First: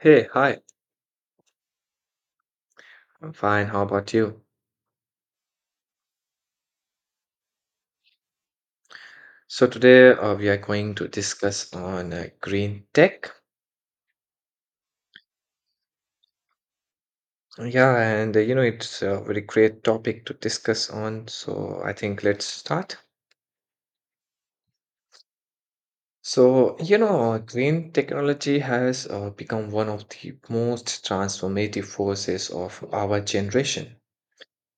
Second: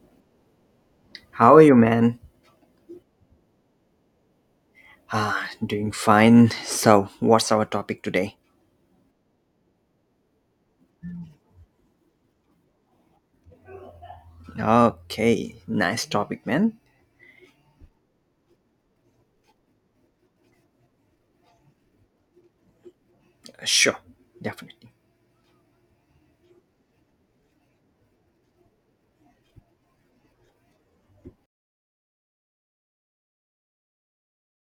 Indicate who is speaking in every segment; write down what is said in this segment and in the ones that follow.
Speaker 1: Hey, hi.
Speaker 2: How are you, man?
Speaker 1: I'm fine. How about you?
Speaker 2: Ah, doing fine. So, what's our topic today?
Speaker 1: So today we are going to discuss on green tech.
Speaker 2: Okay, nice topic, man.
Speaker 1: Yeah, and you know it's a very great topic to discuss on. So I think let's start.
Speaker 2: Sure, definitely.
Speaker 1: So you know, green technology has become one of the most transformative forces of our generation.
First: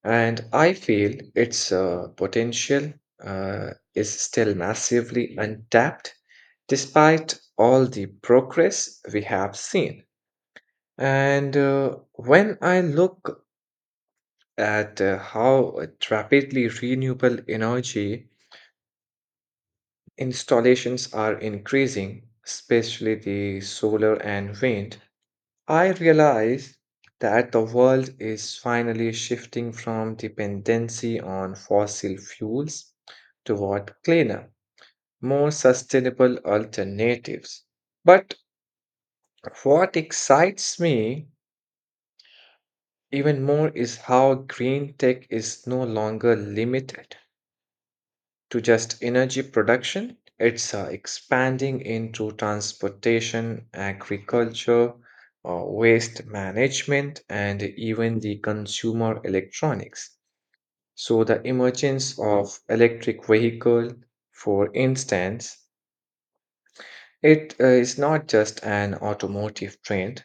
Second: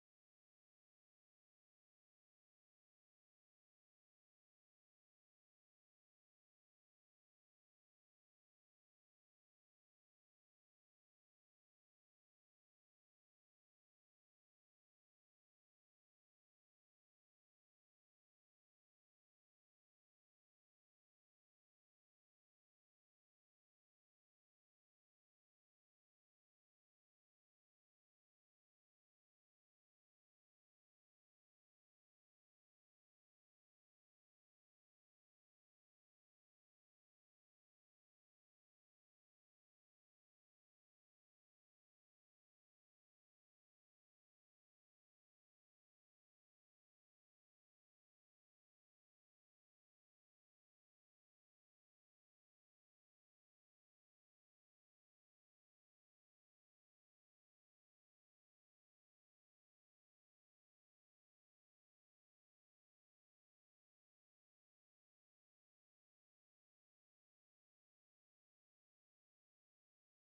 Speaker 1: And I feel its potential is still massively untapped despite all the progress we have seen. And when I look at how rapidly renewable energy installations are increasing, especially the solar and wind, I realize that the world is finally shifting from dependency on fossil fuels toward cleaner, more sustainable alternatives. But what excites me even more is how green tech is no longer limited to just energy production. It's expanding into transportation, agriculture, waste management, and even the consumer electronics. So the emergence of electric vehicle, for instance, it is not just an automotive trend.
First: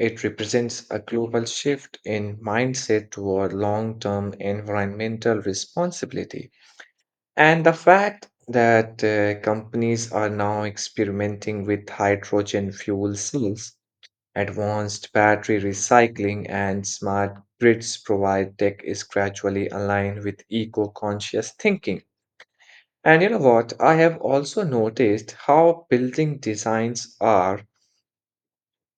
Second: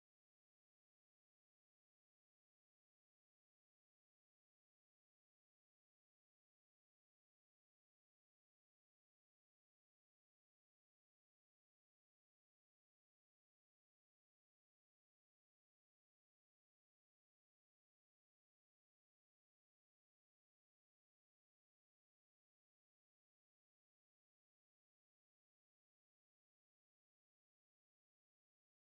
Speaker 1: It represents a global shift in mindset toward long term environmental responsibility. And the fact that companies are now experimenting with hydrogen fuel cells, advanced battery recycling, and smart grids provide tech is gradually aligned with eco conscious thinking. And you know what? I have also noticed how building designs are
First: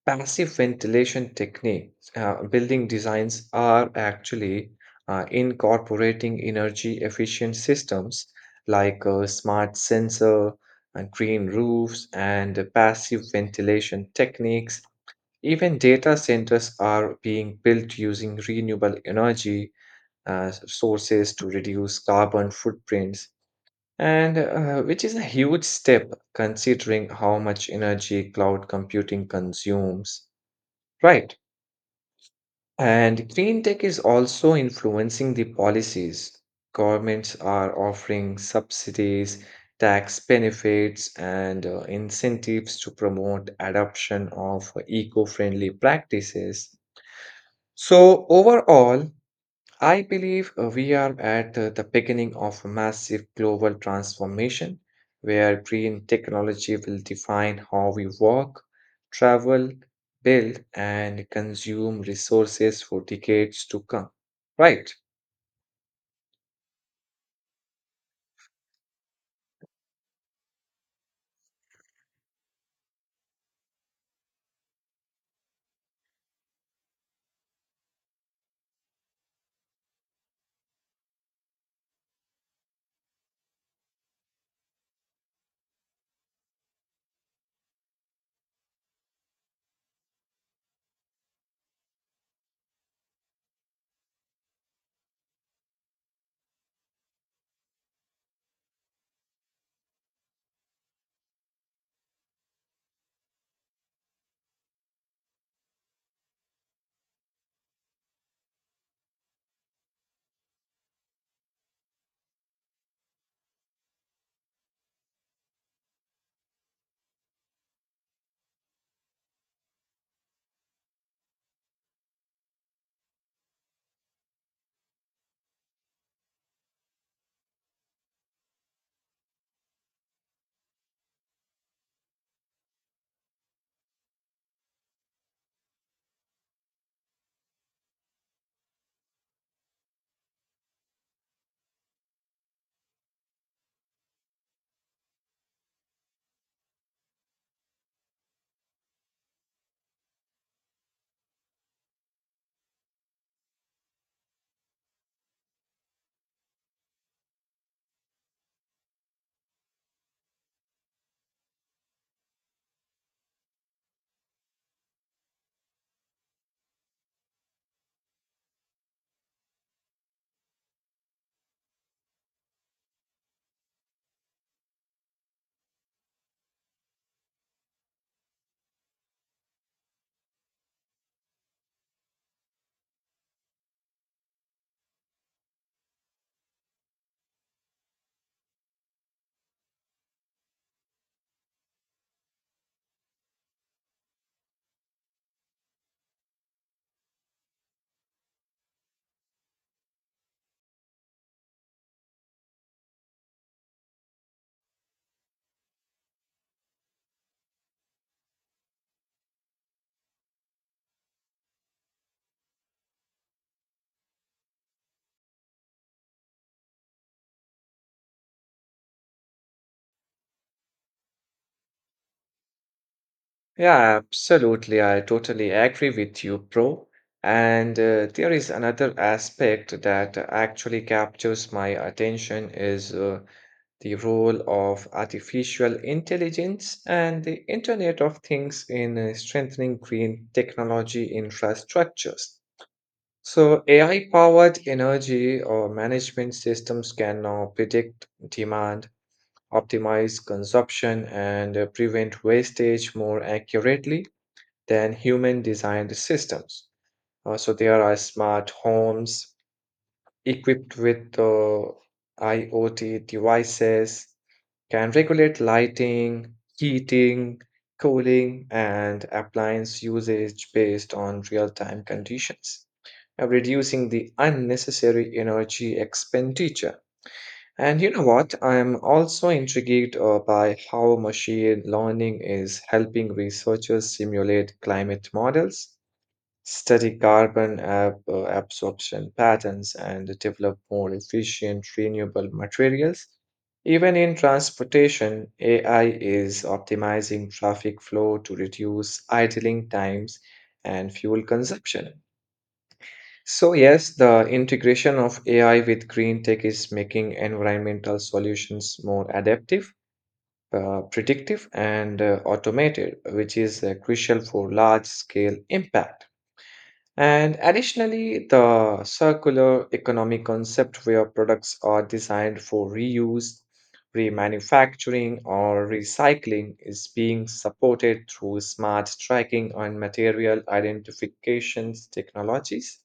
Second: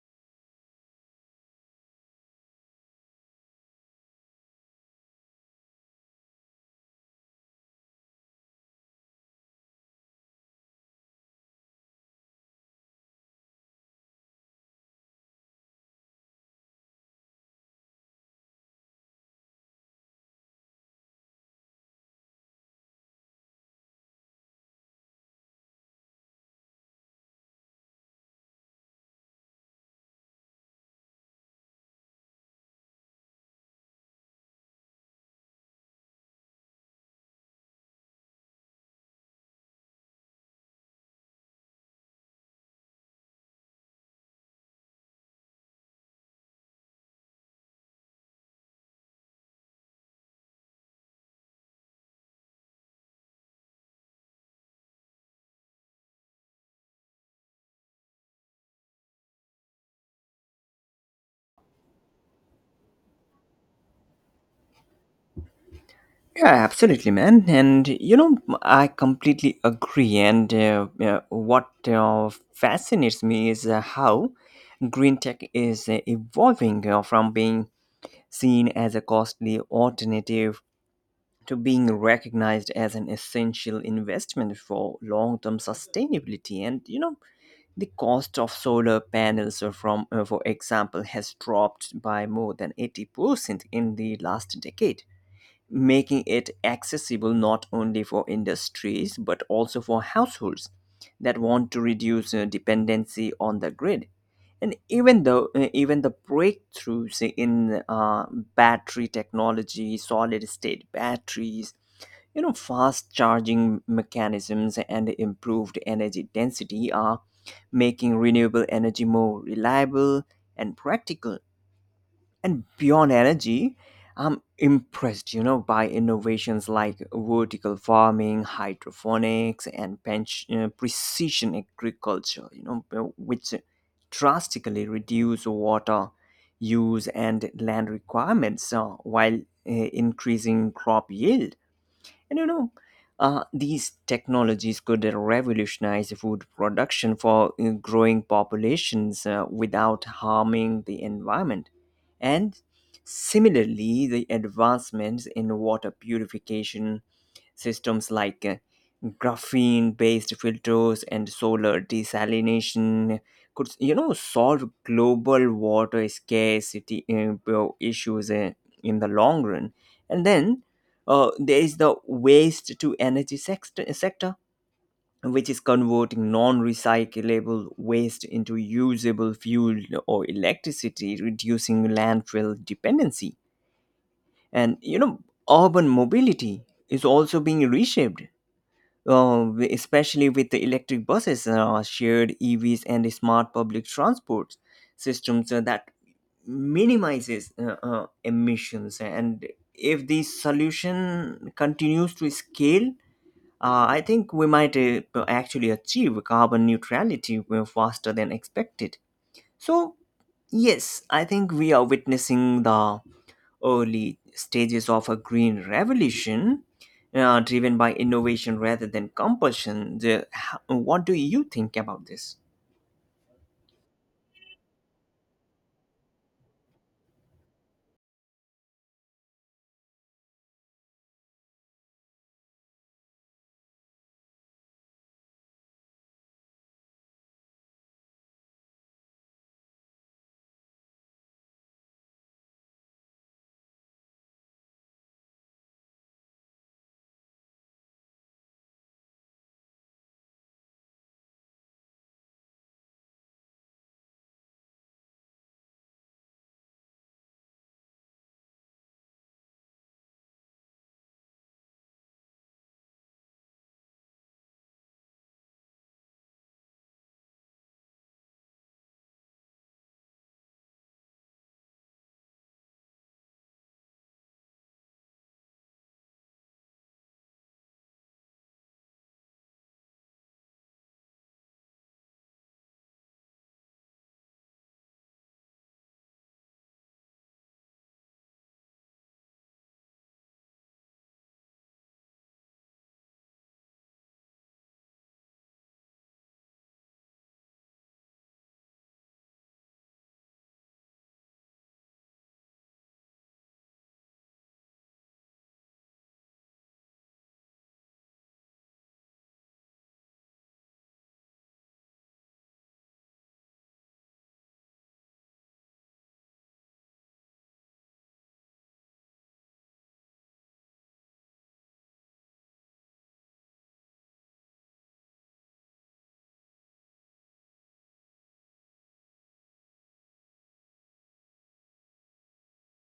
Speaker 1: passive ventilation techniques, building designs are actually incorporating energy efficient systems like a smart sensor and green roofs and passive ventilation techniques. Even data centers are being built using renewable energy sources to reduce carbon footprints, and which is a huge step considering how much energy cloud computing consumes. Right. And green tech is also influencing the policies. Governments are offering subsidies, tax benefits, and incentives to promote adoption of eco friendly practices. So, overall, I believe we are at the beginning of a massive global transformation where green technology will define how we work, travel, build, and consume resources for decades to come. Right.
Speaker 2: Yeah, absolutely, man. And you know, I completely agree. And what fascinates me is how green tech is evolving from being seen as a costly alternative to being recognized as an essential investment for long-term sustainability. And you know, the cost of solar panels, from, for example, has dropped by more than 80% in the last decade, making it accessible not only for industries but also for households that want to reduce dependency on the grid. And even though even the breakthroughs in battery technology, solid state batteries, you know, fast charging mechanisms and improved energy density are making renewable energy more reliable and practical. And beyond energy, I'm impressed, you know, by innovations like vertical farming, hydroponics, and precision agriculture, which drastically reduce water use and land requirements while increasing crop yield. And these technologies could revolutionize food production for growing populations without harming the environment. And similarly, the advancements in water purification systems like graphene based filters and solar desalination could, you know, solve global water scarcity well, issues in the long run. And then there is the waste to energy sector which is converting non-recyclable waste into usable fuel or electricity, reducing landfill dependency. And you know, urban mobility is also being reshaped, especially with the electric buses, shared EVs, and the smart public transport systems that minimizes emissions. And if this solution continues to scale, I think we might actually achieve carbon neutrality faster than expected. So, yes, I think we are witnessing the early stages of a green revolution driven by innovation rather than compulsion. What do you think about this?
Speaker 1: Yeah, absolutely. I totally agree with you, bro. And there is another aspect that actually captures my attention is the role of artificial intelligence and the Internet of Things in strengthening green technology infrastructures. So AI powered energy or management systems can now predict demand, optimize consumption, and prevent wastage more accurately than human designed systems. So there are smart homes, equipped with IoT devices can regulate lighting, heating, cooling, and appliance usage based on real time conditions, reducing the unnecessary energy expenditure. And you know what? I am also intrigued by how machine learning is helping researchers simulate climate models, study carbon absorption patterns, and develop more efficient renewable materials. Even in transportation, AI is optimizing traffic flow to reduce idling times and fuel consumption. So, yes, the integration of AI with green tech is making environmental solutions more adaptive, predictive, and automated, which is crucial for large scale impact. And additionally, the circular economy concept where products are designed for reuse, remanufacturing, or recycling is being supported through smart tracking and material identifications technologies.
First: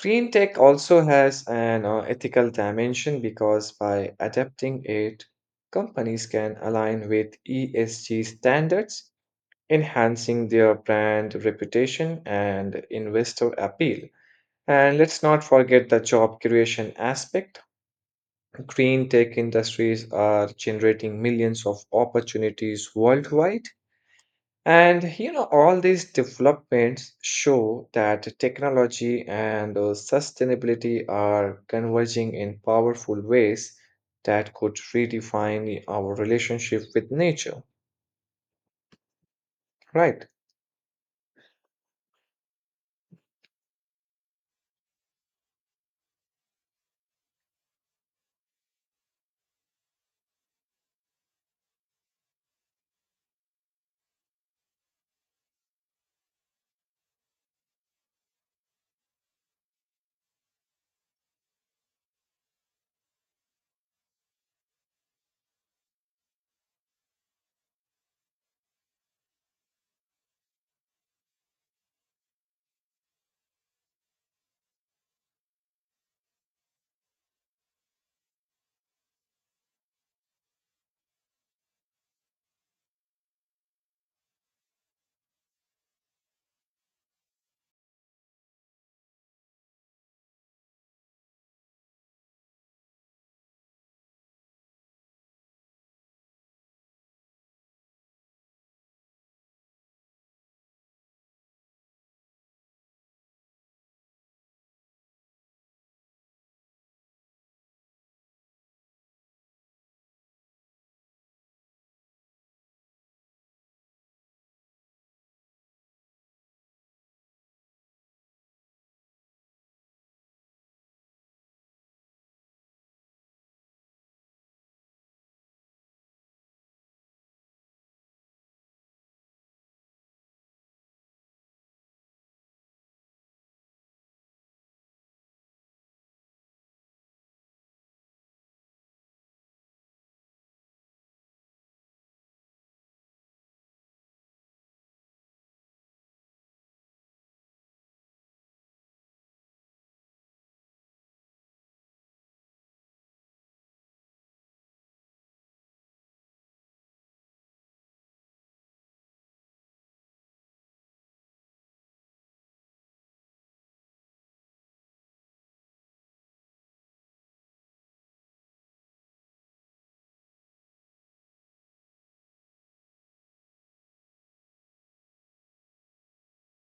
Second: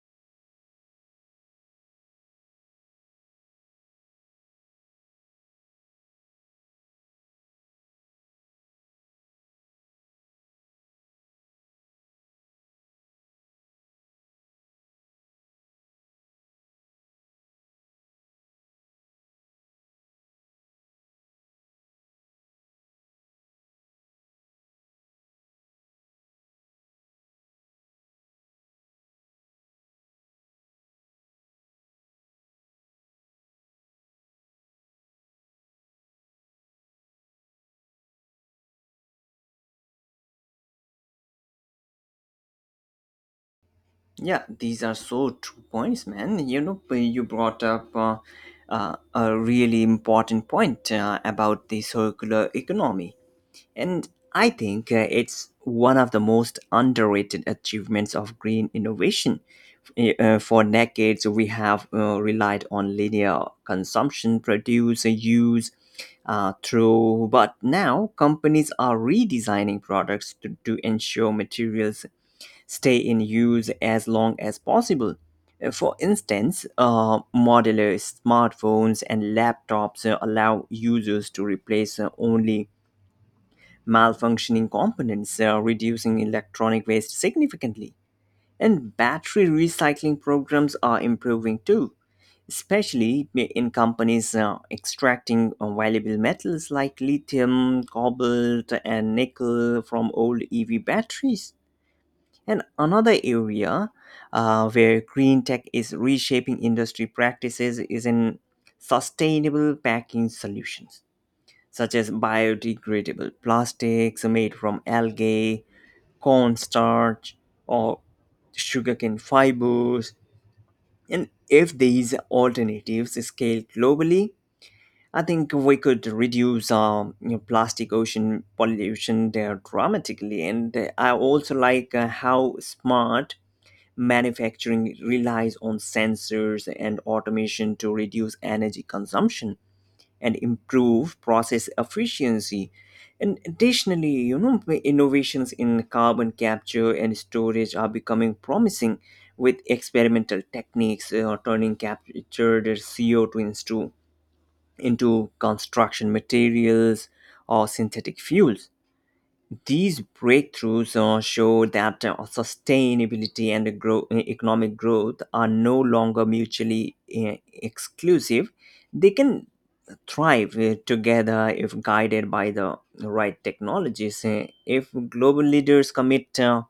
Speaker 1: Green tech also has an ethical dimension because by adapting it, companies can align with ESG standards enhancing their brand reputation and investor appeal. And let's not forget the job creation aspect. Green tech industries are generating millions of opportunities worldwide. And you know, all these developments show that technology and sustainability are converging in powerful ways that could redefine our relationship with nature, right?
Speaker 2: Yeah, these are so true points, man. You know, you brought up a really important point about the circular economy. And I think it's one of the most underrated achievements of green innovation. For decades, we have relied on linear consumption, produce, use, through. But now companies are redesigning products to ensure materials stay in use as long as possible. For instance, modular smartphones and laptops allow users to replace only malfunctioning components, reducing electronic waste significantly. And battery recycling programs are improving too, especially in companies extracting valuable metals like lithium, cobalt, and nickel from old EV batteries. And another area where green tech is reshaping industry practices is in sustainable packing solutions such as biodegradable plastics made from algae, cornstarch, or sugarcane fibers. And if these alternatives scale globally, I think we could reduce you know, plastic ocean pollution there dramatically. And I also like how smart manufacturing relies on sensors and automation to reduce energy consumption and improve process efficiency. And additionally, you know, innovations in carbon capture and storage are becoming promising with experimental techniques, turning captured CO2 into construction materials or synthetic fuels. These breakthroughs show that sustainability and economic growth are no longer mutually exclusive. They can thrive together if guided by the right technologies. If global leaders commit uh,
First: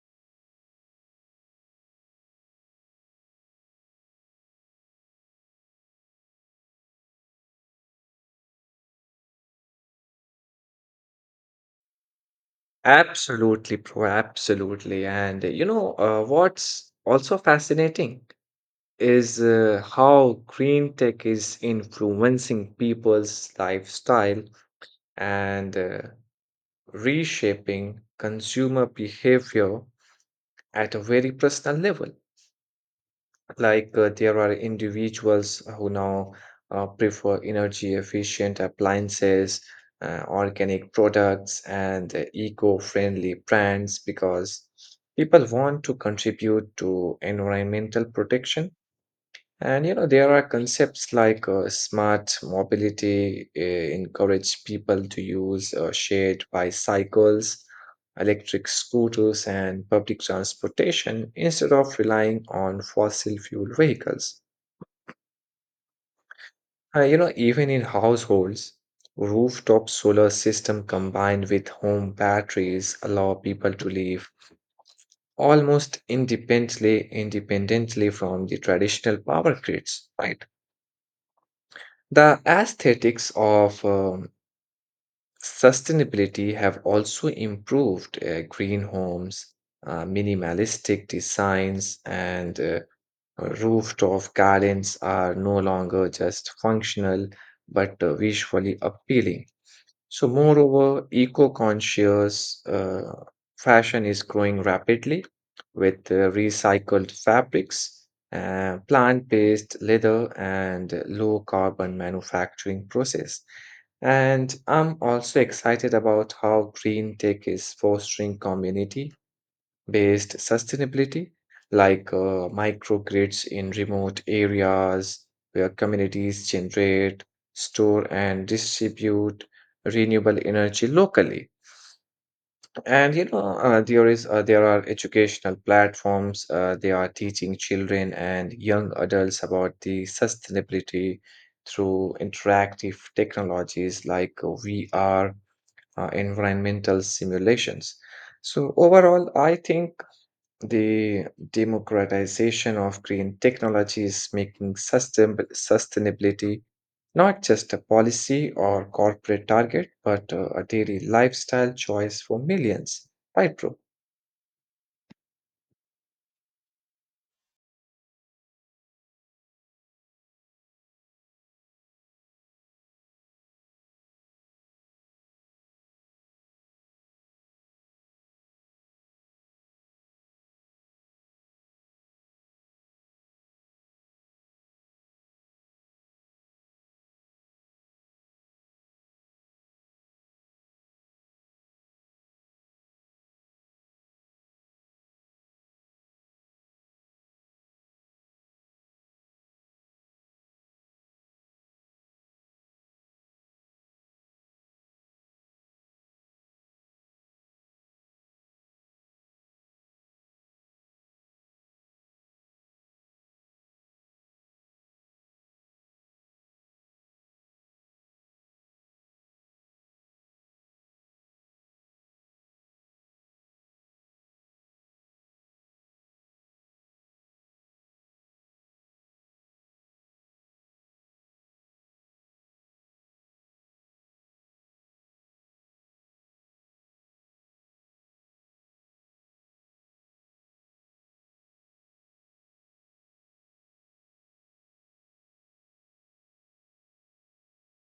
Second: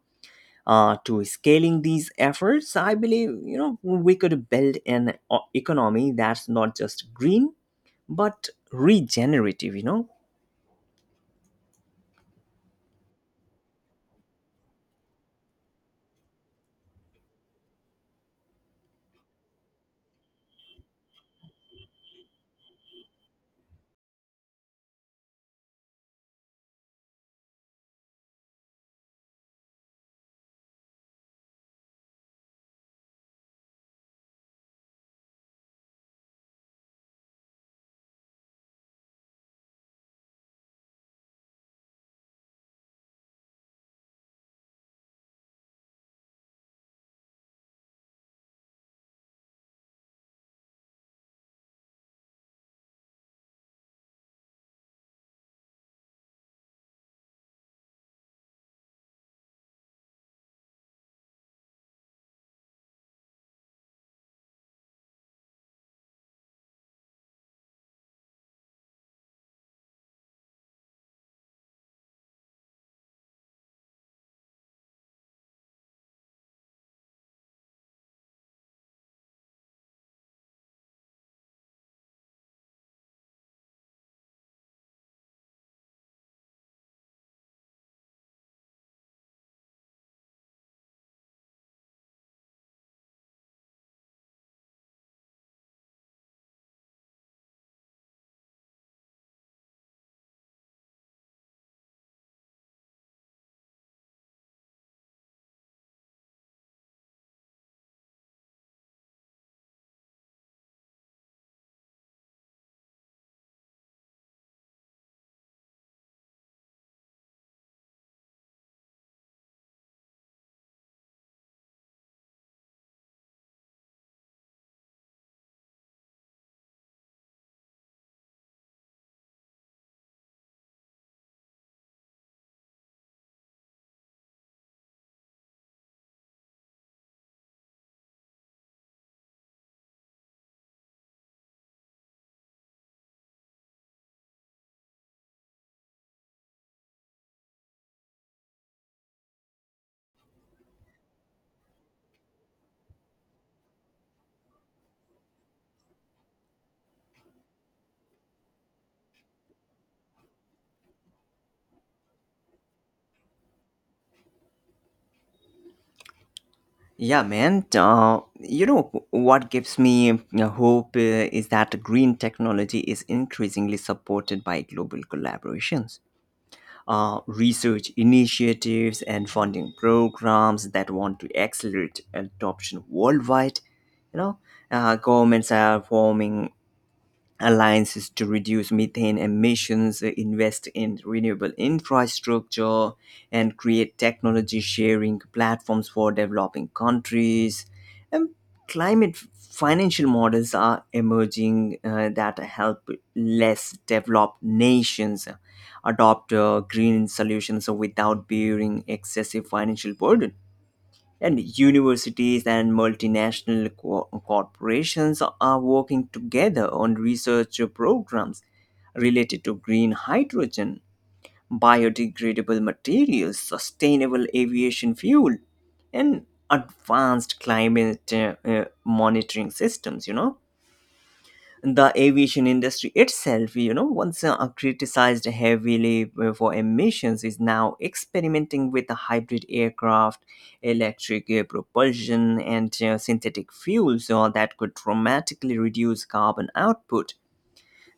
Speaker 2: uh, to scaling these efforts, I believe, you know, we could build an economy that's not just green but regenerative, you know.
Speaker 1: Absolutely, bro. Absolutely. And you know, what's also fascinating is how green tech is influencing people's lifestyle and reshaping consumer behavior at a very personal level. Like there are individuals who now prefer energy efficient appliances, organic products, and eco-friendly brands because people want to contribute to environmental protection. And you know, there are concepts like smart mobility encourage people to use shared bicycles, electric scooters, and public transportation instead of relying on fossil fuel vehicles. You know, even in households, rooftop solar system combined with home batteries allow people to live almost independently from the traditional power grids, right? The aesthetics of sustainability have also improved. Green homes, minimalistic designs, and rooftop gardens are no longer just functional but visually appealing. So, moreover, eco-conscious fashion is growing rapidly with recycled fabrics, plant-based leather, and low-carbon manufacturing process. And I'm also excited about how green tech is fostering community based sustainability, like microgrids in remote areas where communities generate, store, and distribute renewable energy locally. And you know, there are educational platforms. They are teaching children and young adults about the sustainability through interactive technologies like VR, environmental simulations. So overall, I think the democratization of green technology is making sustainability not just a policy or corporate target, but a daily lifestyle choice for millions. Right, bro?
Speaker 2: Yeah, man. You know what gives me hope is that green technology is increasingly supported by global collaborations, research initiatives and funding programs that want to accelerate adoption worldwide. You know, governments are forming alliances to reduce methane emissions, invest in renewable infrastructure, and create technology sharing platforms for developing countries. And climate financial models are emerging that help less developed nations adopt green solutions without bearing excessive financial burden. And universities and multinational corporations are working together on research programs related to green hydrogen, biodegradable materials, sustainable aviation fuel, and advanced climate monitoring systems. You know, the aviation industry itself, you know, once criticized heavily for emissions, is now experimenting with the hybrid aircraft, electric propulsion, and synthetic fuels that could dramatically reduce carbon output.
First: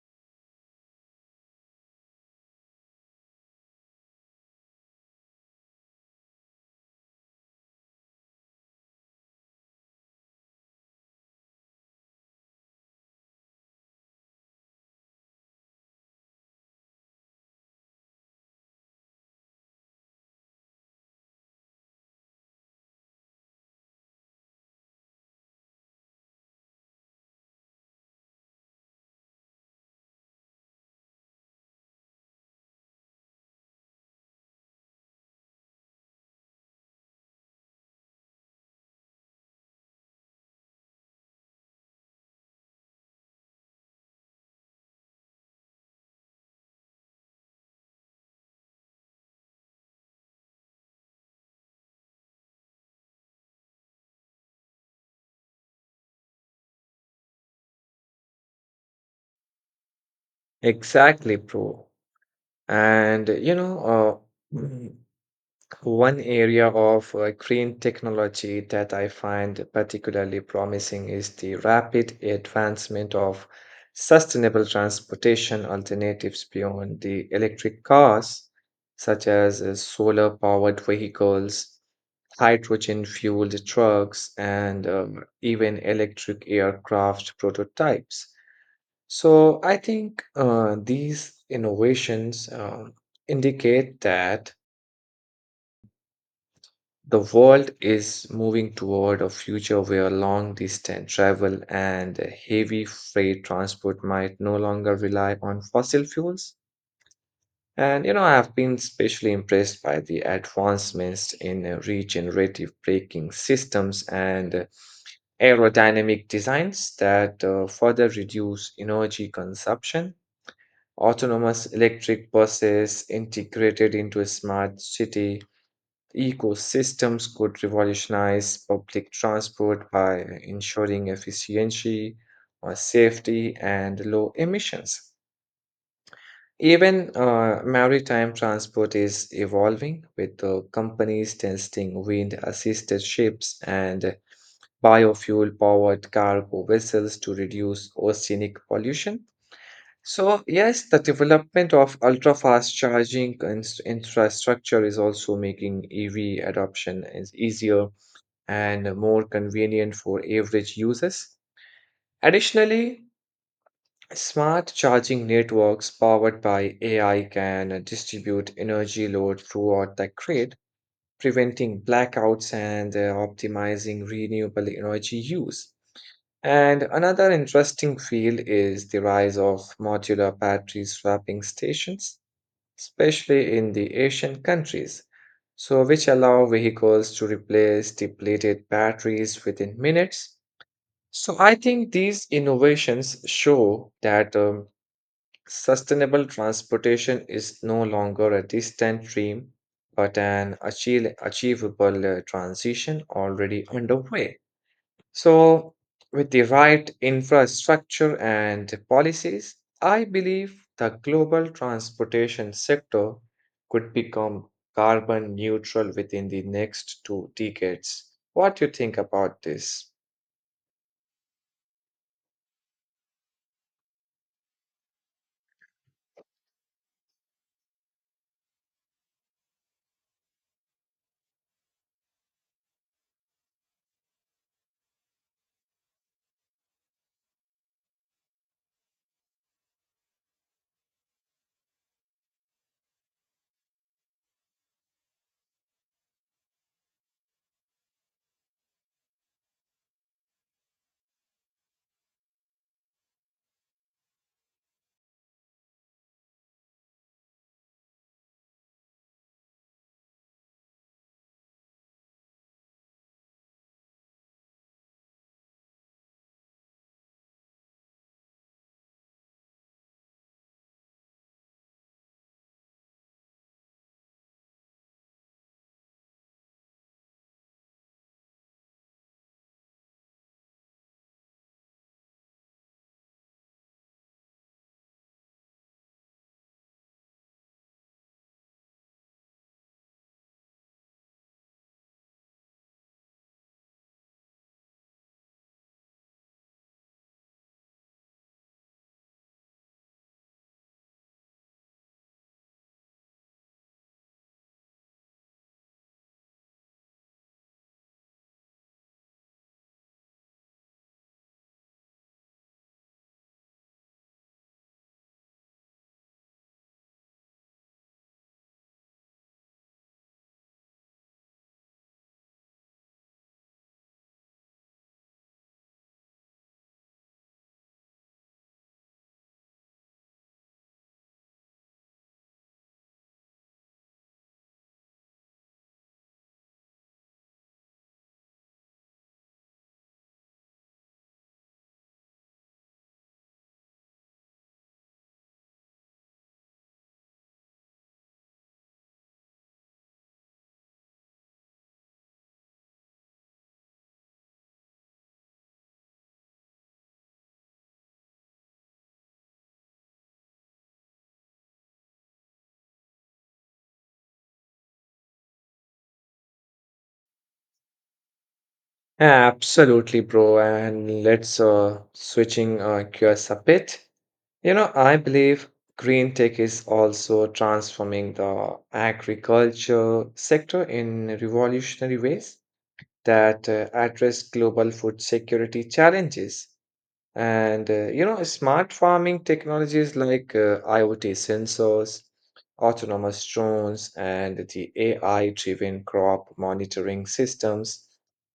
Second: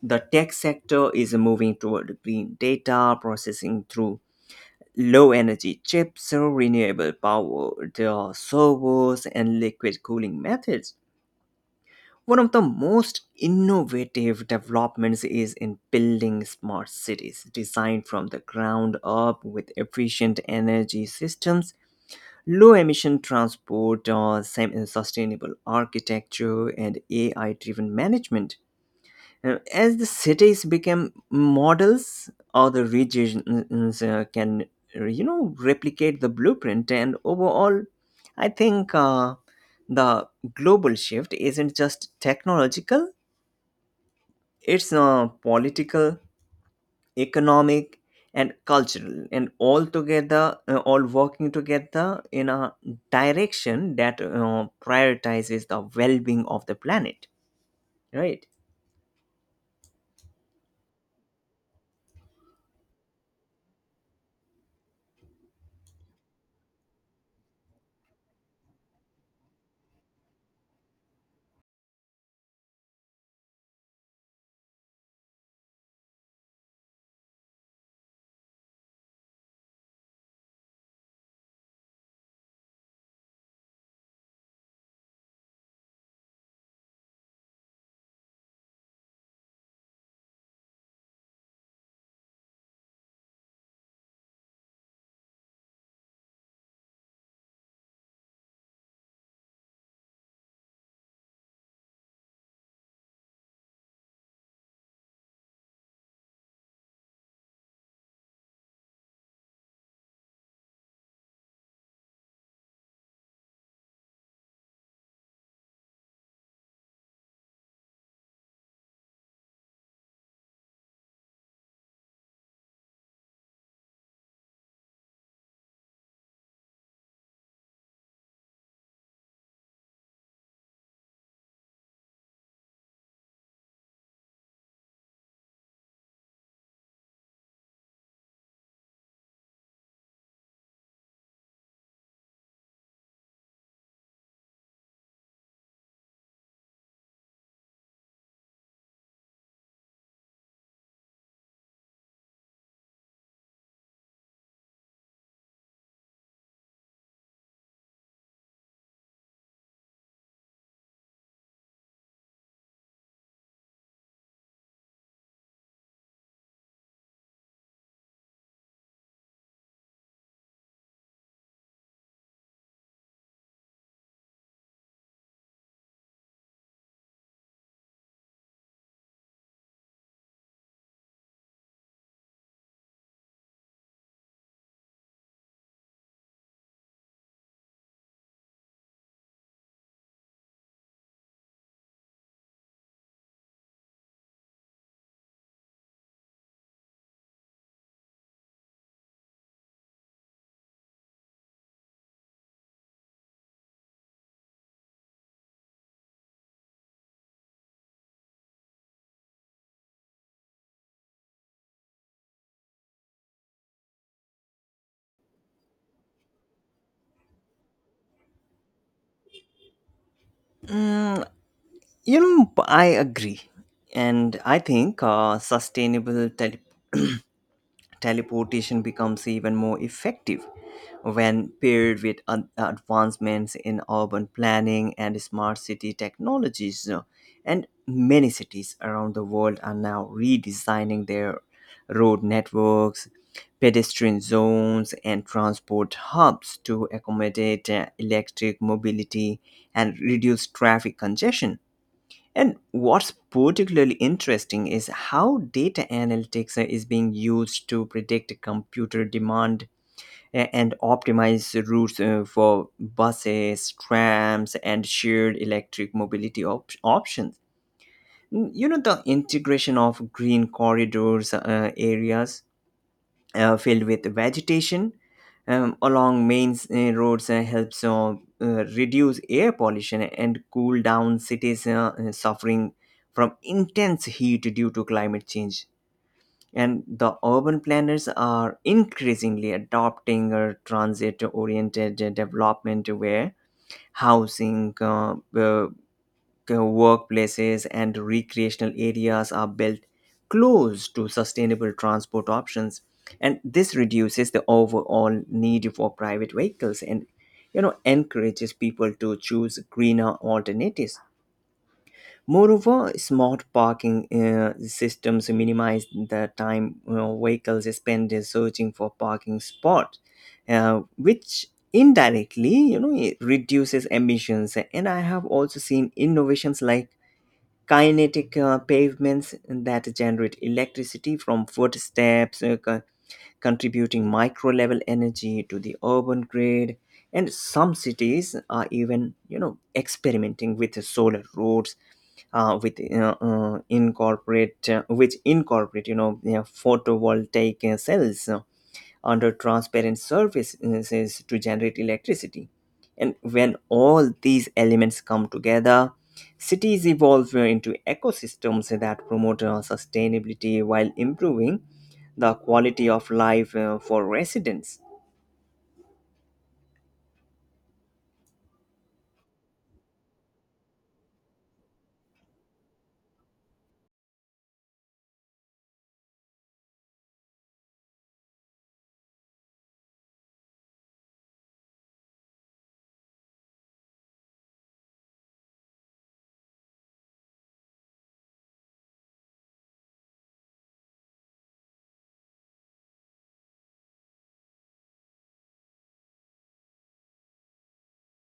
Speaker 2: The tech sector is moving toward green data processing through low energy chips, renewable power, the servers, and liquid cooling methods. One of the most innovative developments is in building smart cities designed from the ground up with efficient energy systems, low emission transport, sustainable architecture, and AI driven management. As the cities become models, other regions you know, replicate the blueprint. And overall, I think the global shift isn't just technological, it's political, economic, and cultural, and all together, all working together in a direction that prioritizes the well-being of the planet. Right?
Speaker 1: Exactly, bro. And you know, one area of green technology that I find particularly promising is the rapid advancement of sustainable transportation alternatives beyond the electric cars, such as solar powered vehicles, hydrogen fueled trucks, and even electric aircraft prototypes. So I think these innovations indicate that the world is moving toward a future where long distance travel and heavy freight transport might no longer rely on fossil fuels. And you know, I've been especially impressed by the advancements in regenerative braking systems and aerodynamic designs that further reduce energy consumption. Autonomous electric buses integrated into a smart city ecosystems could revolutionize public transport by ensuring efficiency, safety, and low emissions. Even maritime transport is evolving, with companies testing wind assisted ships and biofuel powered cargo vessels to reduce oceanic pollution. So, yes, the development of ultra fast charging infrastructure is also making EV adoption is easier and more convenient for average users. Additionally, smart charging networks powered by AI can distribute energy load throughout the grid, preventing blackouts and optimizing renewable energy use. And another interesting field is the rise of modular battery swapping stations, especially in the Asian countries. So, which allow vehicles to replace depleted batteries within minutes. So I think these innovations show that sustainable transportation is no longer a distant dream, but an achievable transition already underway. So with the right infrastructure and policies, I believe the global transportation sector could become carbon neutral within the next 2 decades. What do you think about this?
Speaker 2: Mm, you know, I agree, and I think sustainable teleportation becomes even more effective when paired with advancements in urban planning and smart city technologies, you know. And many cities around the world are now redesigning their road networks, pedestrian zones, and transport hubs to accommodate electric mobility and reduce traffic congestion. And what's particularly interesting is how data analytics is being used to predict computer demand and optimize routes for buses, trams, and shared electric mobility options. You know, the integration of green corridors, areas filled with vegetation along main roads helps reduce air pollution and cool down cities suffering from intense heat due to climate change. And the urban planners are increasingly adopting a transit oriented development where housing, workplaces and recreational areas are built close to sustainable transport options, and this reduces the overall need for private vehicles and, you know, encourages people to choose greener alternatives. Moreover, smart parking systems minimize the time, you know, vehicles spend in searching for parking spot, which indirectly, you know, it reduces emissions. And I have also seen innovations like kinetic pavements that generate electricity from footsteps, contributing micro level energy to the urban grid. And some cities are even, you know, experimenting with solar roads, with incorporate which incorporate, you know, photovoltaic cells under transparent surfaces to generate electricity. And when all these elements come together, cities evolve into ecosystems that promote sustainability while improving the quality of life for residents.
Speaker 1: Absolutely, bro. And let's switching gears a bit. You know, I believe green tech is also transforming the agriculture sector in revolutionary ways that address global food security challenges. And you know, smart farming technologies like IoT sensors, autonomous drones, and the AI-driven crop monitoring systems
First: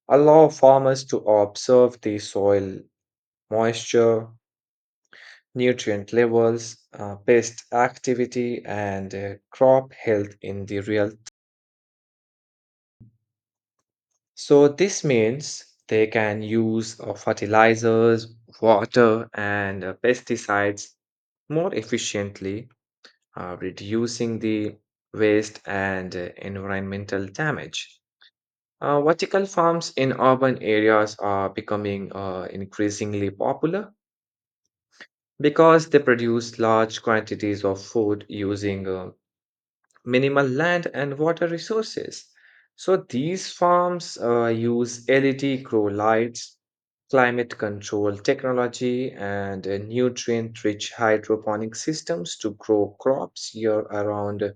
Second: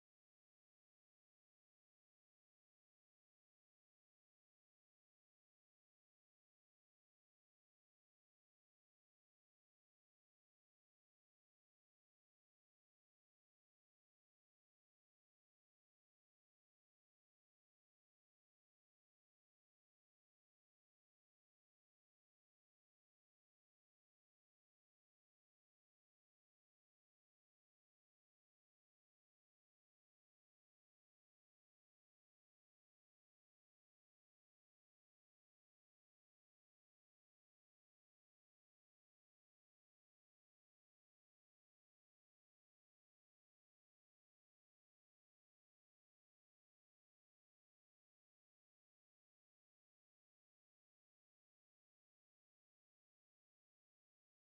Speaker 1: allow farmers to observe the soil moisture, nutrient levels, pest activity, and crop health in the real. So this means they can use fertilizers, water, and pesticides more efficiently, reducing the waste and environmental damage. Vertical farms in urban areas are becoming increasingly popular because they produce large quantities of food using minimal land and water resources. So these farms use LED grow lights, climate control technology, and nutrient rich hydroponic systems to grow crops year around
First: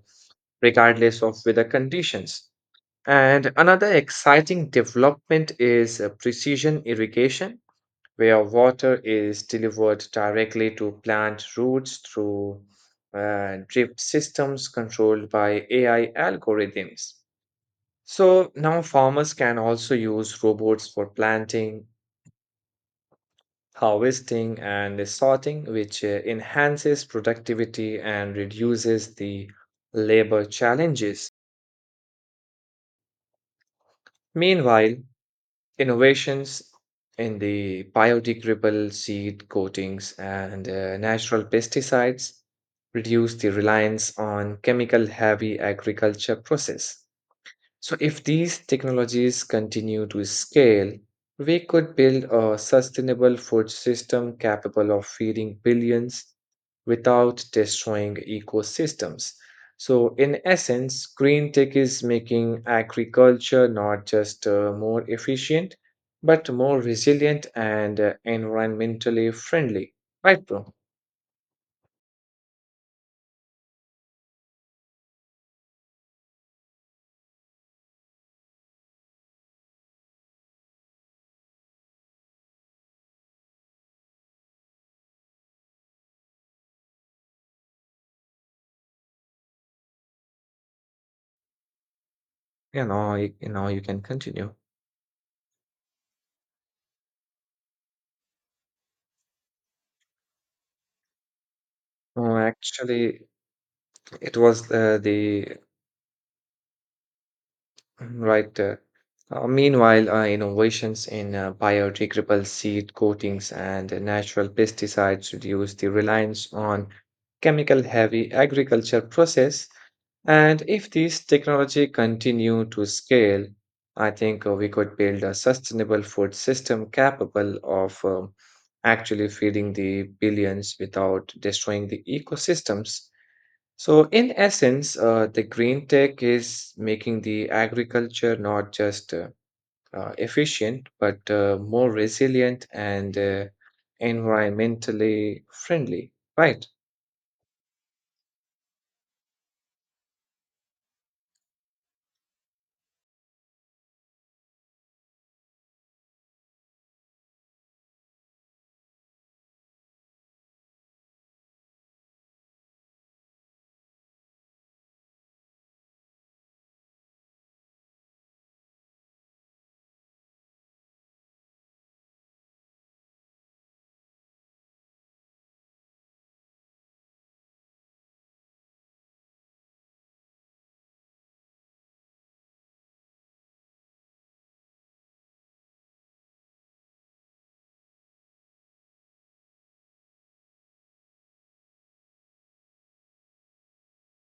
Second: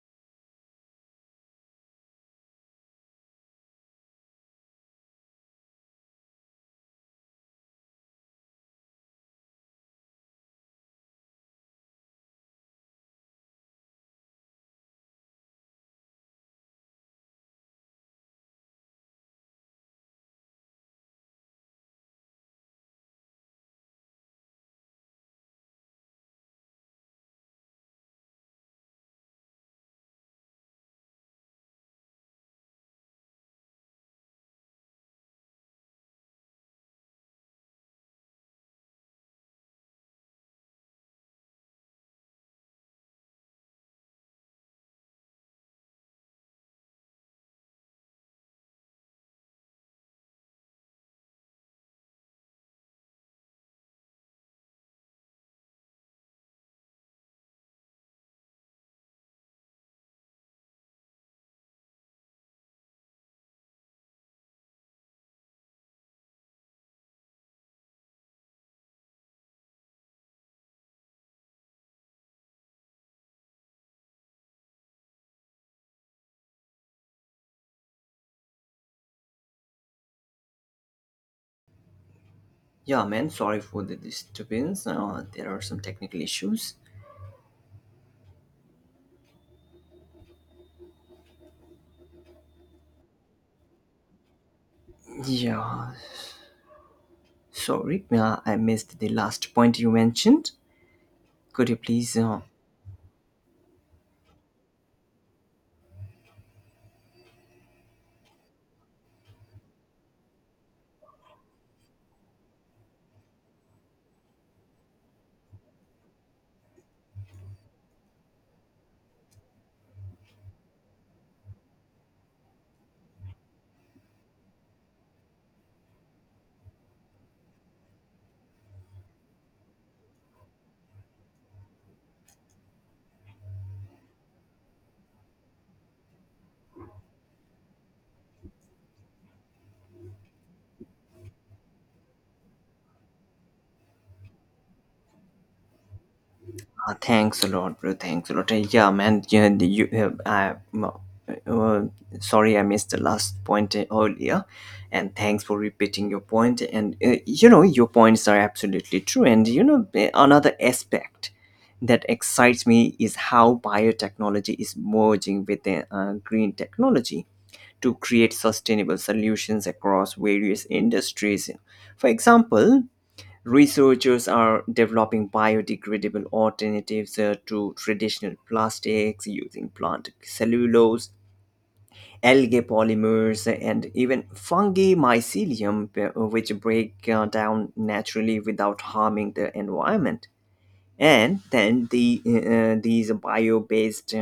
Speaker 1: regardless of weather conditions. And another exciting development is precision irrigation, where water is delivered directly to plant roots through drip systems controlled by AI algorithms. So now farmers can also use robots for planting, harvesting, and sorting, which enhances productivity and reduces the labor challenges. Meanwhile, innovations in the biodegradable seed coatings and natural pesticides reduce the reliance on chemical heavy agriculture process. So, if these technologies continue to scale, we could build a sustainable food system capable of feeding billions without destroying ecosystems. So, in essence, green tech is making agriculture not just more efficient, but more resilient and environmentally friendly. Right, bro?
Speaker 2: Yeah, man, sorry for the disturbance. There are some technical issues.
Speaker 1: You know, you can continue.
Speaker 2: Yeah, sorry, I missed the last point you mentioned. Could you please
Speaker 1: Oh, actually, it was the Right. Meanwhile, innovations in biodegradable seed coatings and natural pesticides reduce the reliance on chemical-heavy agriculture process. And if these technology continue to scale, I think we could build a sustainable food system capable of actually feeding the billions without destroying the ecosystems. So, in essence, the green tech is making the agriculture not just efficient, but more resilient and environmentally friendly, right?
Speaker 2: Thanks a lot, bro. Thanks a lot. Yeah, man. Yeah, uh, uh, sorry, I missed the last point earlier, and thanks for repeating your point. And you know, your points are absolutely true. And you know, another aspect that excites me is how biotechnology is merging with green technology to create sustainable solutions across various industries. For example, researchers are developing biodegradable alternatives to traditional plastics using plant cellulose, algae polymers, and even fungi mycelium, which break down naturally without harming the environment. And these bio based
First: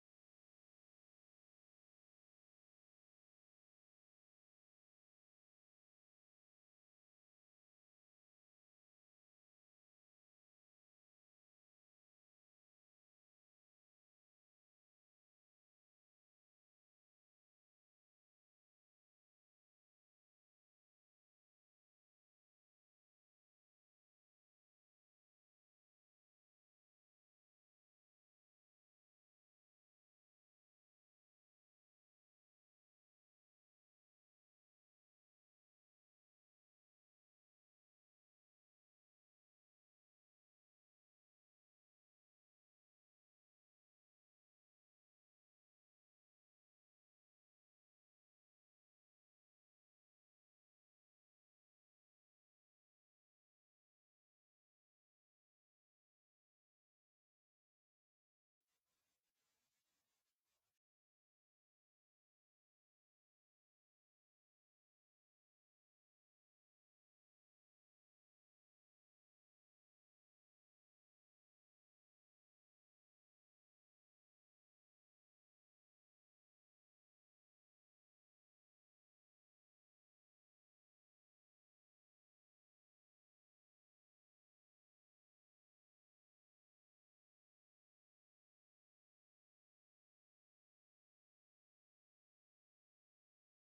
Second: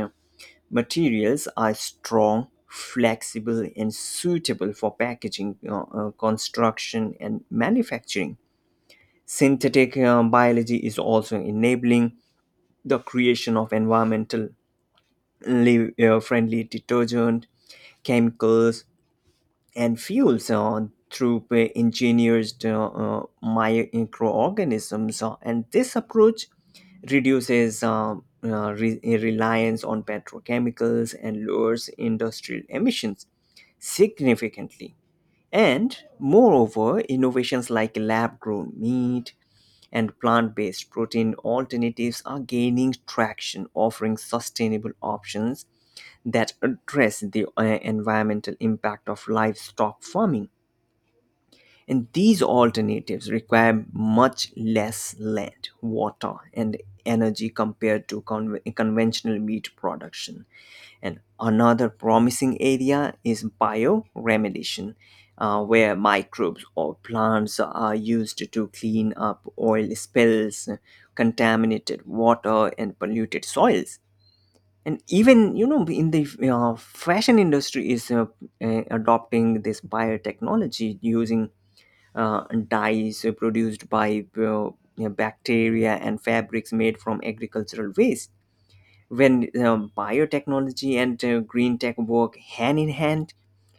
Speaker 2: materials are strong, flexible, and suitable for packaging, construction, and manufacturing. Synthetic biology is also enabling the creation of environmentally friendly detergent, chemicals, and fuels through engineered microorganisms. And this approach reduces reliance on petrochemicals and lowers industrial emissions significantly. And moreover, innovations like lab grown meat and plant based protein alternatives are gaining traction, offering sustainable options that address the environmental impact of livestock farming. And these alternatives require much less land, water, and energy compared to conventional meat production. And another promising area is bioremediation, where microbes or plants are used to clean up oil spills, contaminated water, and polluted soils. And even, you know, in the fashion industry, is adopting this biotechnology using dyes produced by bacteria and fabrics made from agricultural waste. When biotechnology and green tech work hand in hand,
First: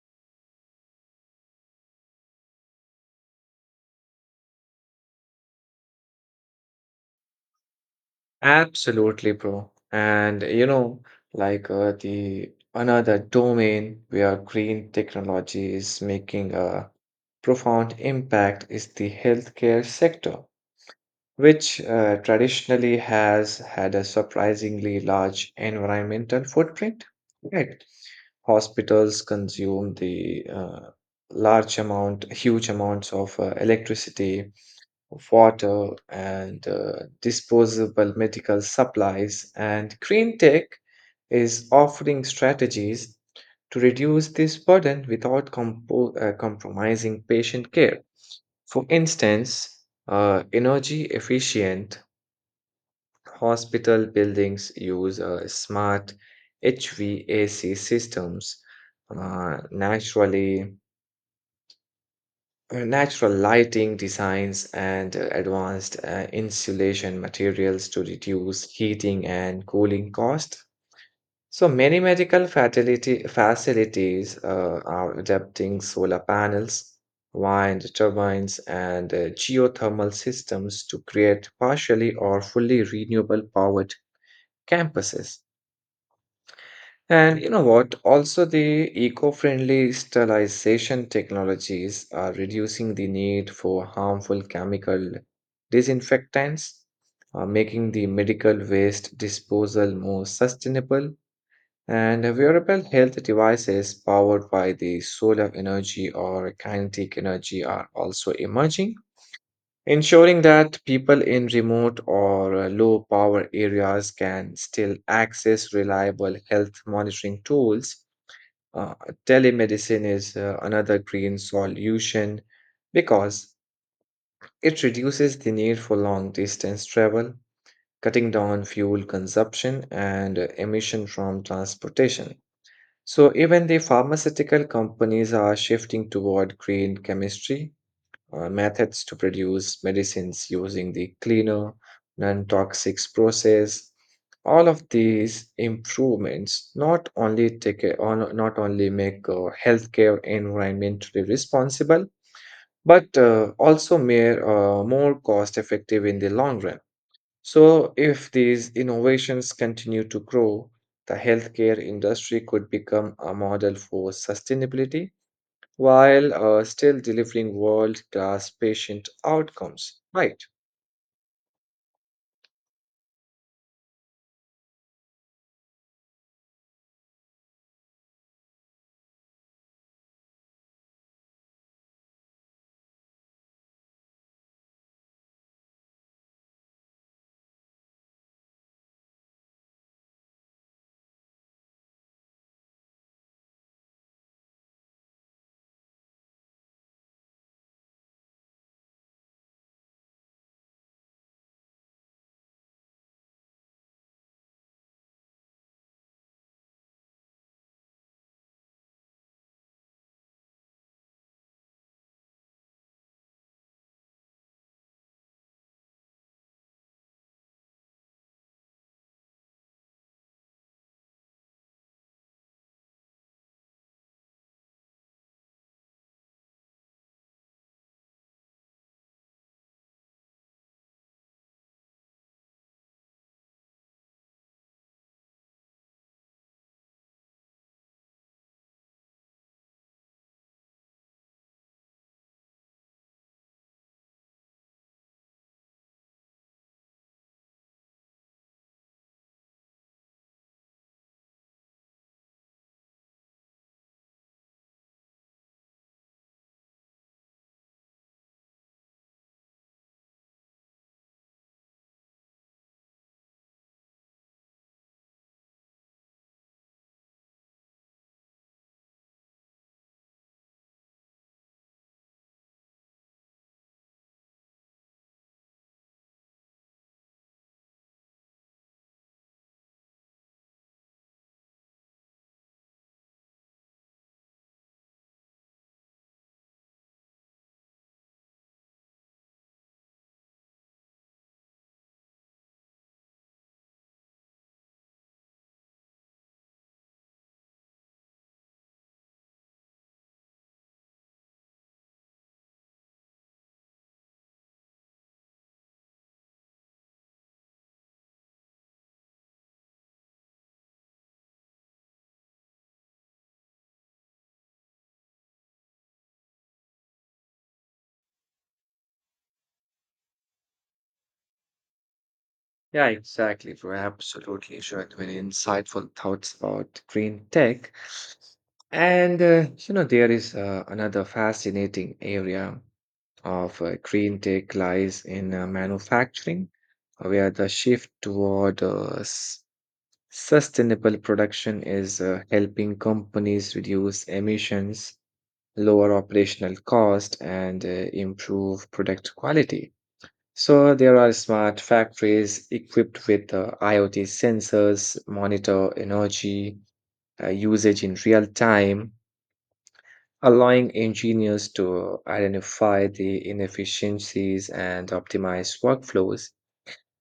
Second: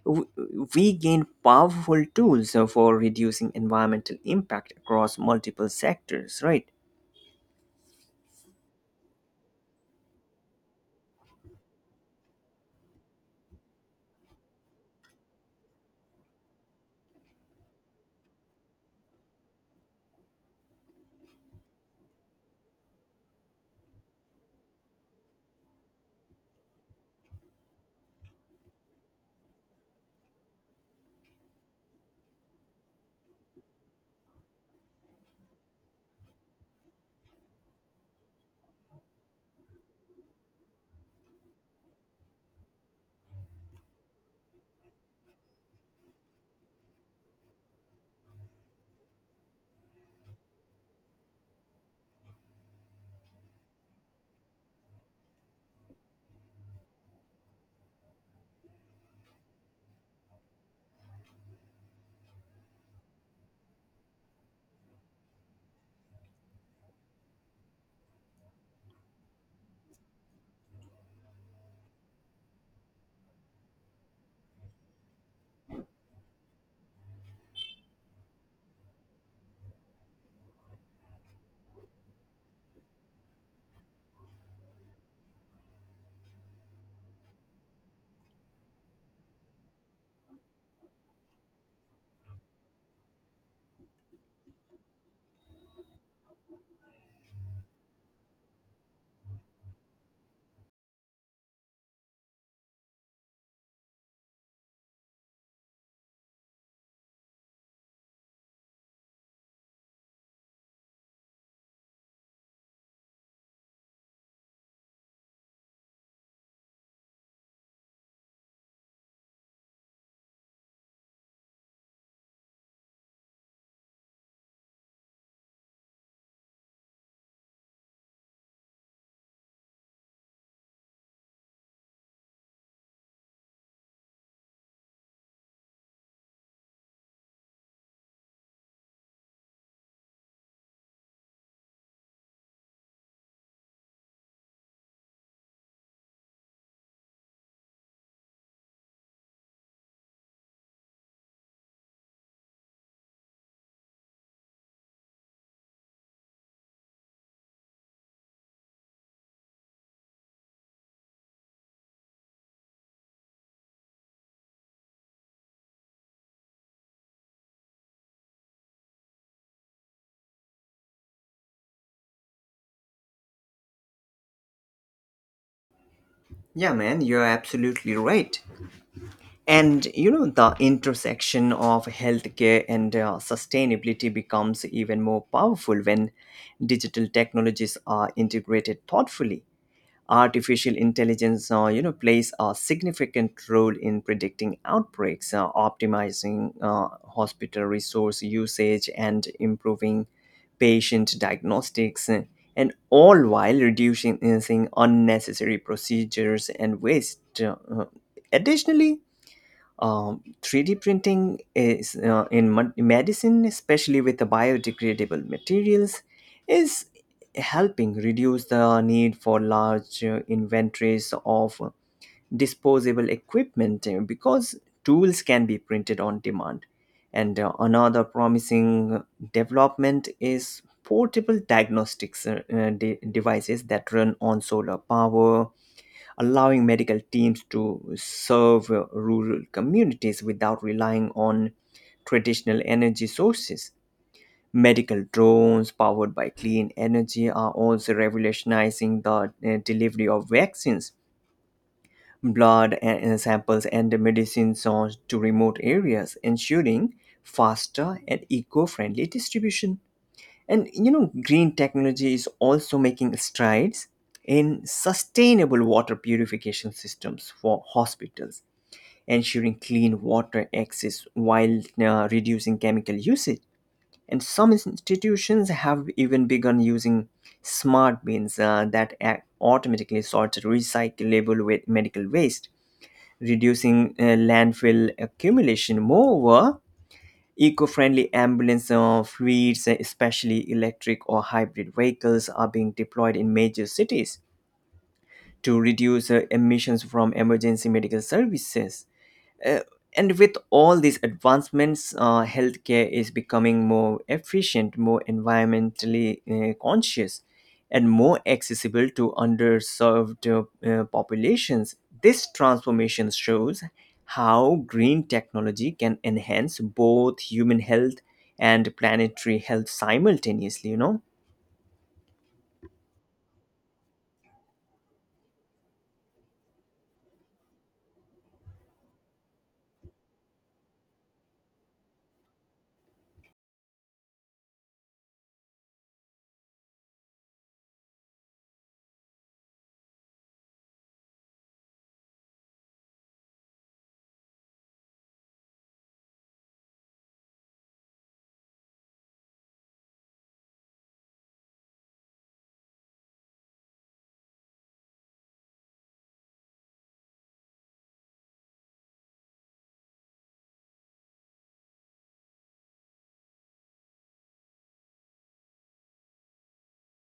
Speaker 2: w- we gain powerful tools for reducing environmental impact across multiple sectors, right?
Speaker 1: Absolutely, bro. And you know, like the another domain where green technology is making a profound impact is the healthcare sector, which traditionally has had a surprisingly large environmental footprint. Right. Hospitals consume the huge amounts of electricity, water, and disposable medical supplies. And green tech is offering strategies to reduce this burden without compromising patient care. For instance, energy efficient hospital buildings use smart HVAC systems, uh, naturally natural lighting designs, and advanced insulation materials to reduce heating and cooling cost. So many medical fatality facilities are adapting solar panels, wind turbines, and geothermal systems to create partially or fully renewable powered campuses. And you know what? Also, the eco-friendly sterilization technologies are reducing the need for harmful chemical disinfectants, making the medical waste disposal more sustainable. And wearable health devices powered by the solar energy or kinetic energy are also emerging, ensuring that people in remote or low power areas can still access reliable health monitoring tools. uh, Telemedicine is another green solution because it reduces the need for long distance travel, cutting down fuel consumption and emission from transportation. So, even the pharmaceutical companies are shifting toward green chemistry methods to produce medicines using the cleaner, non toxic process. All of these improvements not only take a, on- not only make healthcare environmentally responsible, but also more cost effective in the long run. So, if these innovations continue to grow, the healthcare industry could become a model for sustainability while still delivering world class patient outcomes, right?
Speaker 2: Yeah, man, you're absolutely right. And you know, the intersection of healthcare and sustainability becomes even more powerful when digital technologies are integrated thoughtfully. Artificial intelligence, you know, plays a significant role in predicting outbreaks, optimizing hospital resource usage and improving patient diagnostics, and all while reducing unnecessary procedures and waste. Additionally, 3D printing is in medicine, especially with the biodegradable materials, is helping reduce the need for large inventories of disposable equipment because tools can be printed on demand. And another promising development is portable diagnostics devices that run on solar power, allowing medical teams to serve rural communities without relying on traditional energy sources. Medical drones powered by clean energy are also revolutionizing the delivery of vaccines, blood samples, and medicines to remote areas, ensuring faster and eco friendly distribution. And you know, green technology is also making strides in sustainable water purification systems for hospitals, ensuring clean water access while reducing chemical usage. And some institutions have even begun using smart bins that automatically sort recyclable medical waste, reducing landfill accumulation. Moreover, eco-friendly ambulance fleets, especially electric or hybrid vehicles, are being deployed in major cities to reduce emissions from emergency medical services. Uh, and with all these advancements, healthcare is becoming more efficient, more environmentally conscious, and more accessible to underserved populations. This transformation shows how green technology can enhance both human health and planetary health simultaneously, you know?
Speaker 1: Yeah, exactly, bro. Absolutely sure. Very insightful thoughts about green tech. And, you know, there is another fascinating area of green tech lies in manufacturing, where the shift toward sustainable production is helping companies reduce emissions, lower operational cost, and improve product quality. So there are smart factories equipped with IoT sensors, monitor energy usage in real time, allowing engineers to identify the inefficiencies and optimize workflows.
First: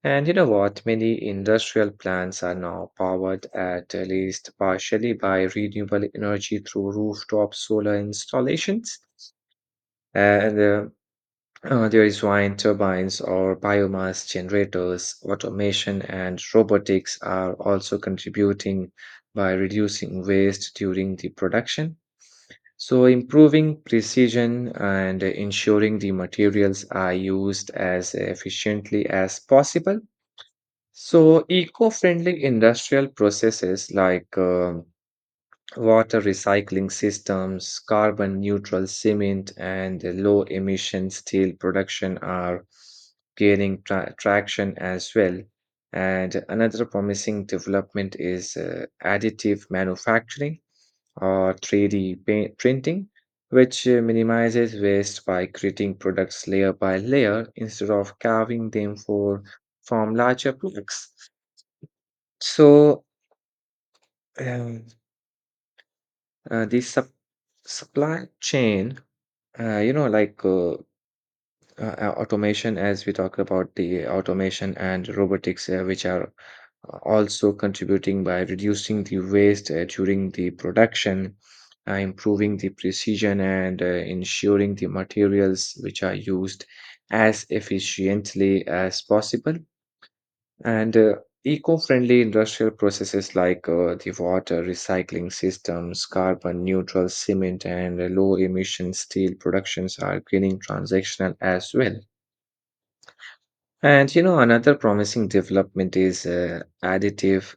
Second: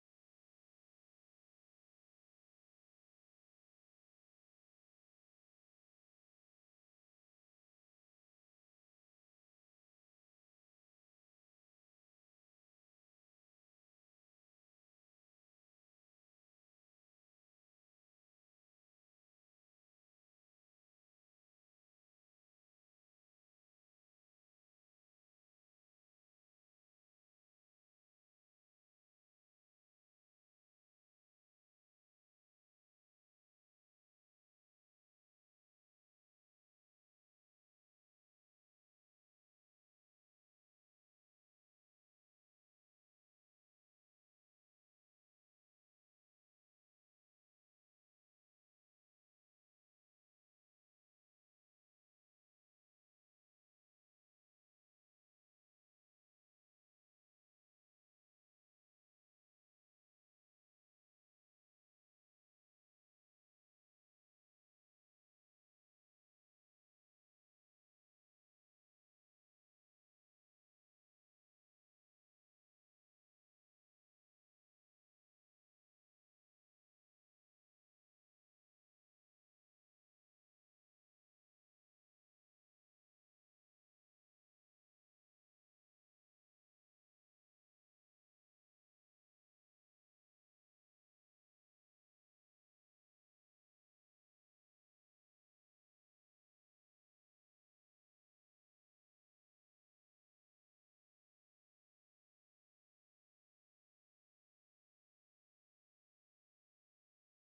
Speaker 1: And you know what? Many industrial plants are now powered at least partially by renewable energy through rooftop solar installations. And there is wind turbines or biomass generators. Automation and robotics are also contributing by reducing waste during the production. So, improving precision and ensuring the materials are used as efficiently as possible. So, eco-friendly industrial processes like water recycling systems, carbon neutral cement, and low emission steel production are gaining traction as well. And another promising development is additive manufacturing or 3D printing, which minimizes waste by creating products layer by layer instead of carving them for from larger blocks. So, um, the supply chain, uh, you know, like uh, uh, automation, as we talk about the automation and robotics, which are also contributing by reducing the waste during the production, improving the precision, and ensuring the materials which are used as efficiently as possible. And eco-friendly industrial processes like the water recycling systems, carbon neutral cement, and low emission steel productions are gaining transactional as well. And you know, another promising development is additive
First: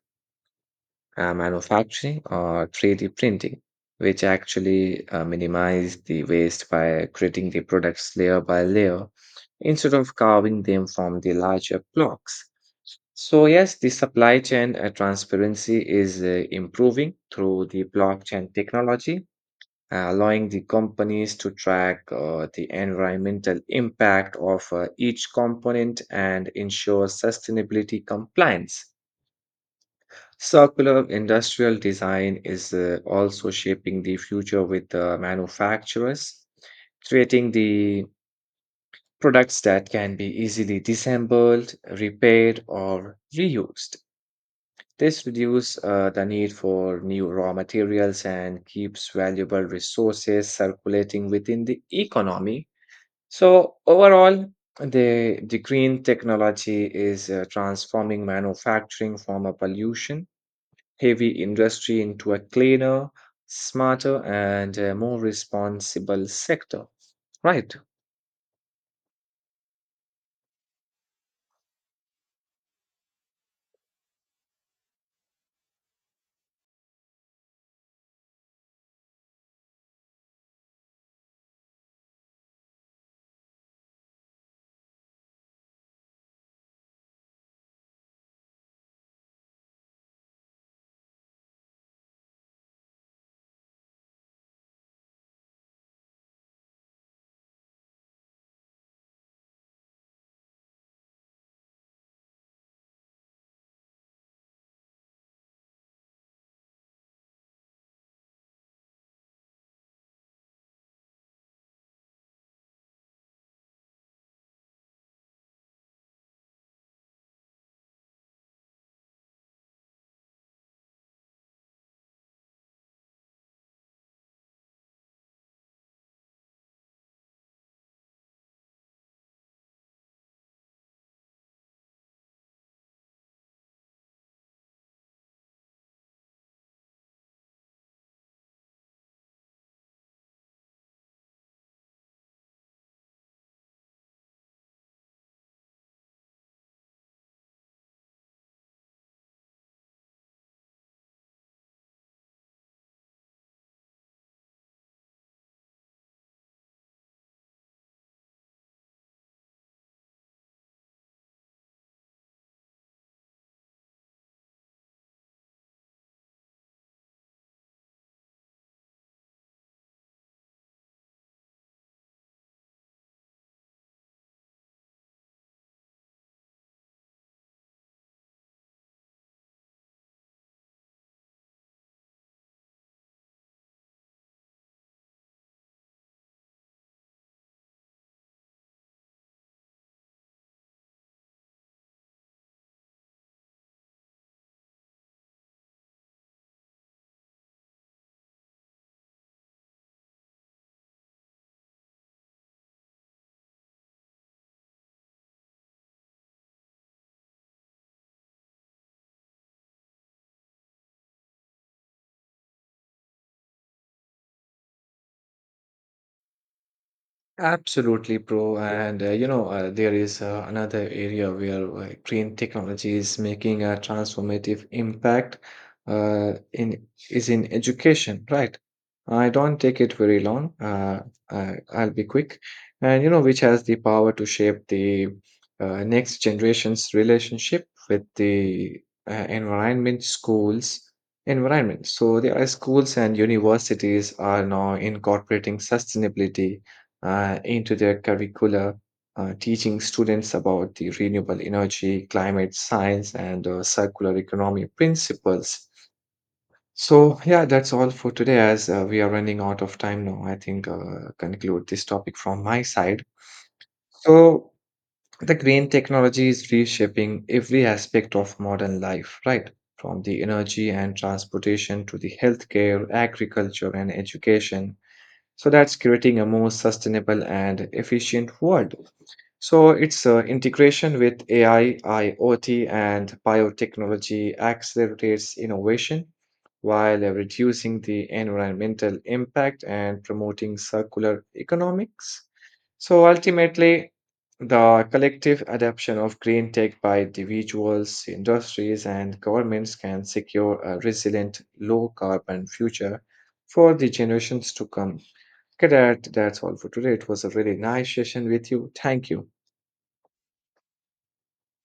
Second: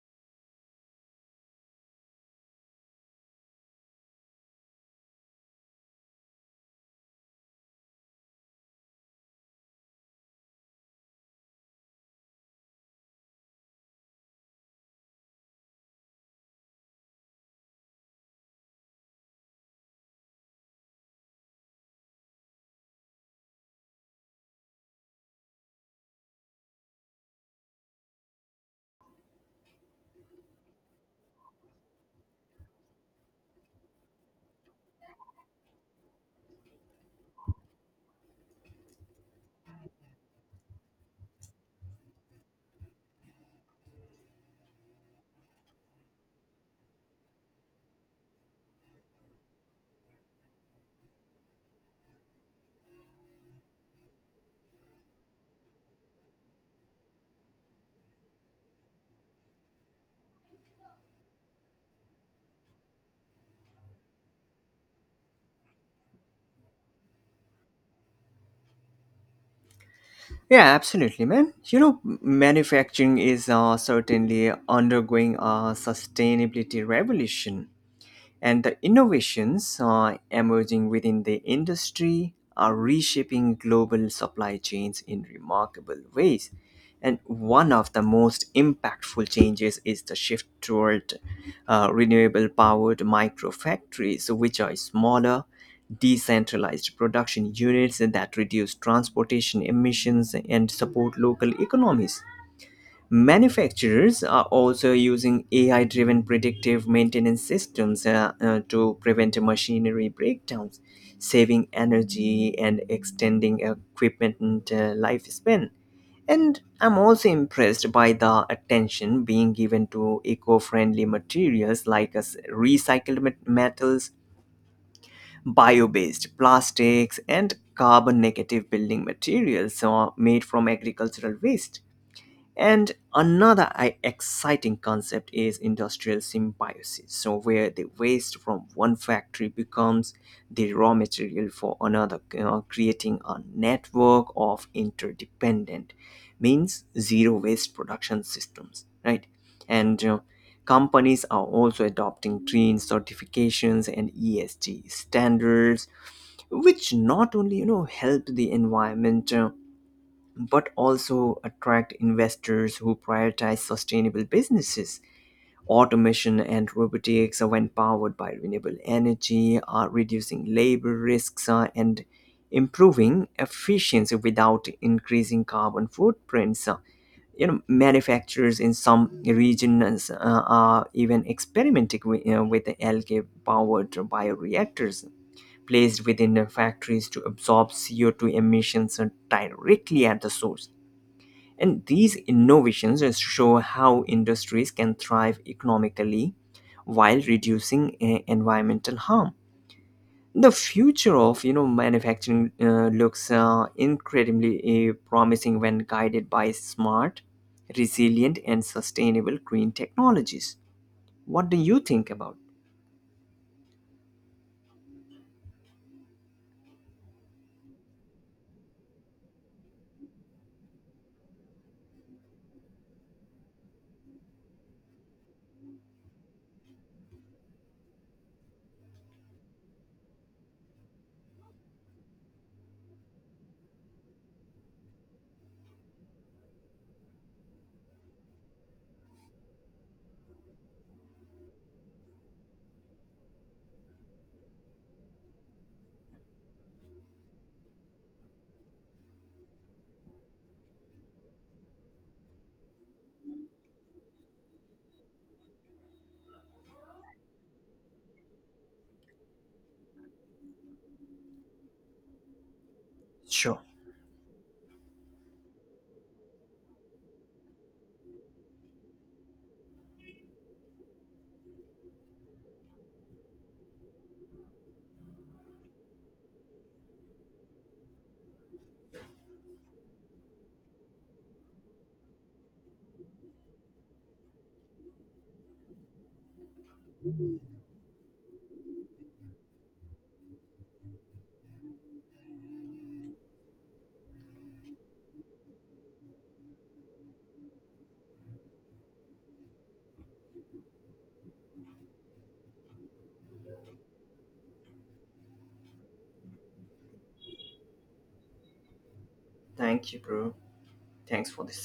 Speaker 1: manufacturing or 3D printing, which actually minimize the waste by creating the products layer by layer instead of carving them from the larger blocks. So, yes, the supply chain transparency is improving through the blockchain technology, allowing the companies to track the environmental impact of each component and ensure sustainability compliance. Circular industrial design is also shaping the future with manufacturers, creating the products that can be easily disassembled, repaired, or reused. This reduces the need for new raw materials and keeps valuable resources circulating within the economy. So, overall, the green technology is transforming manufacturing from a pollution heavy industry into a cleaner, smarter, and more responsible sector. Right.
Speaker 2: Yeah, absolutely, man. You know, manufacturing is certainly undergoing a sustainability revolution and the innovations emerging within the industry are reshaping global supply chains in remarkable ways. And one of the most impactful changes is the shift toward renewable powered microfactories, which are smaller, decentralized production units that reduce transportation emissions and support local economies. Manufacturers are also using AI driven predictive maintenance systems to prevent machinery breakdowns, saving energy and extending equipment lifespan. And I'm also impressed by the attention being given to eco friendly materials like recycled metals, bio based plastics, and carbon negative building materials made from agricultural waste. And another exciting concept is industrial symbiosis, so where the waste from one factory becomes the raw material for another, creating a network of interdependent, means zero waste production systems, right? And companies are also adopting green certifications and ESG standards, which not only, you know, help the environment, but also attract investors who prioritize sustainable businesses. Automation and robotics, when powered by renewable energy, are reducing labor risks and improving efficiency without increasing carbon footprints. You know, manufacturers in some regions are even experimenting with, you know, with algae-powered bioreactors placed within the factories to absorb CO2 emissions directly at the source. And these innovations show how industries can thrive economically while reducing environmental harm. The future of, you know, manufacturing looks incredibly promising when guided by smart, resilient, and sustainable green technologies. What do you think about?
Speaker 1: Absolutely, bro. And you know, there is another area where green technology is making a transformative impact in is in education, right? I don't take it very long. I'll be quick. And you know, which has the power to shape the next generation's relationship with the uh, environment, schools, environment. So there are schools and universities are now incorporating sustainability into their curricula, teaching students about the renewable energy, climate science, and circular economy principles. So, yeah, that's all for today as we are running out of time now. I think conclude this topic from my side.
Speaker 2: Sure.
Speaker 1: So, the green technology is reshaping every aspect of modern life, right? From the energy and transportation to the healthcare, agriculture, and education. So that's creating a more sustainable and efficient world. So its integration with AI, IoT, and biotechnology accelerates innovation while reducing the environmental impact and promoting circular economics. So ultimately, the collective adoption of green tech by individuals, industries, and governments can secure a resilient, low carbon future for the generations to come. Cadet, that's all for today. It was a really nice session with you. Thank you.
Speaker 2: Thank you, bro. Thanks for this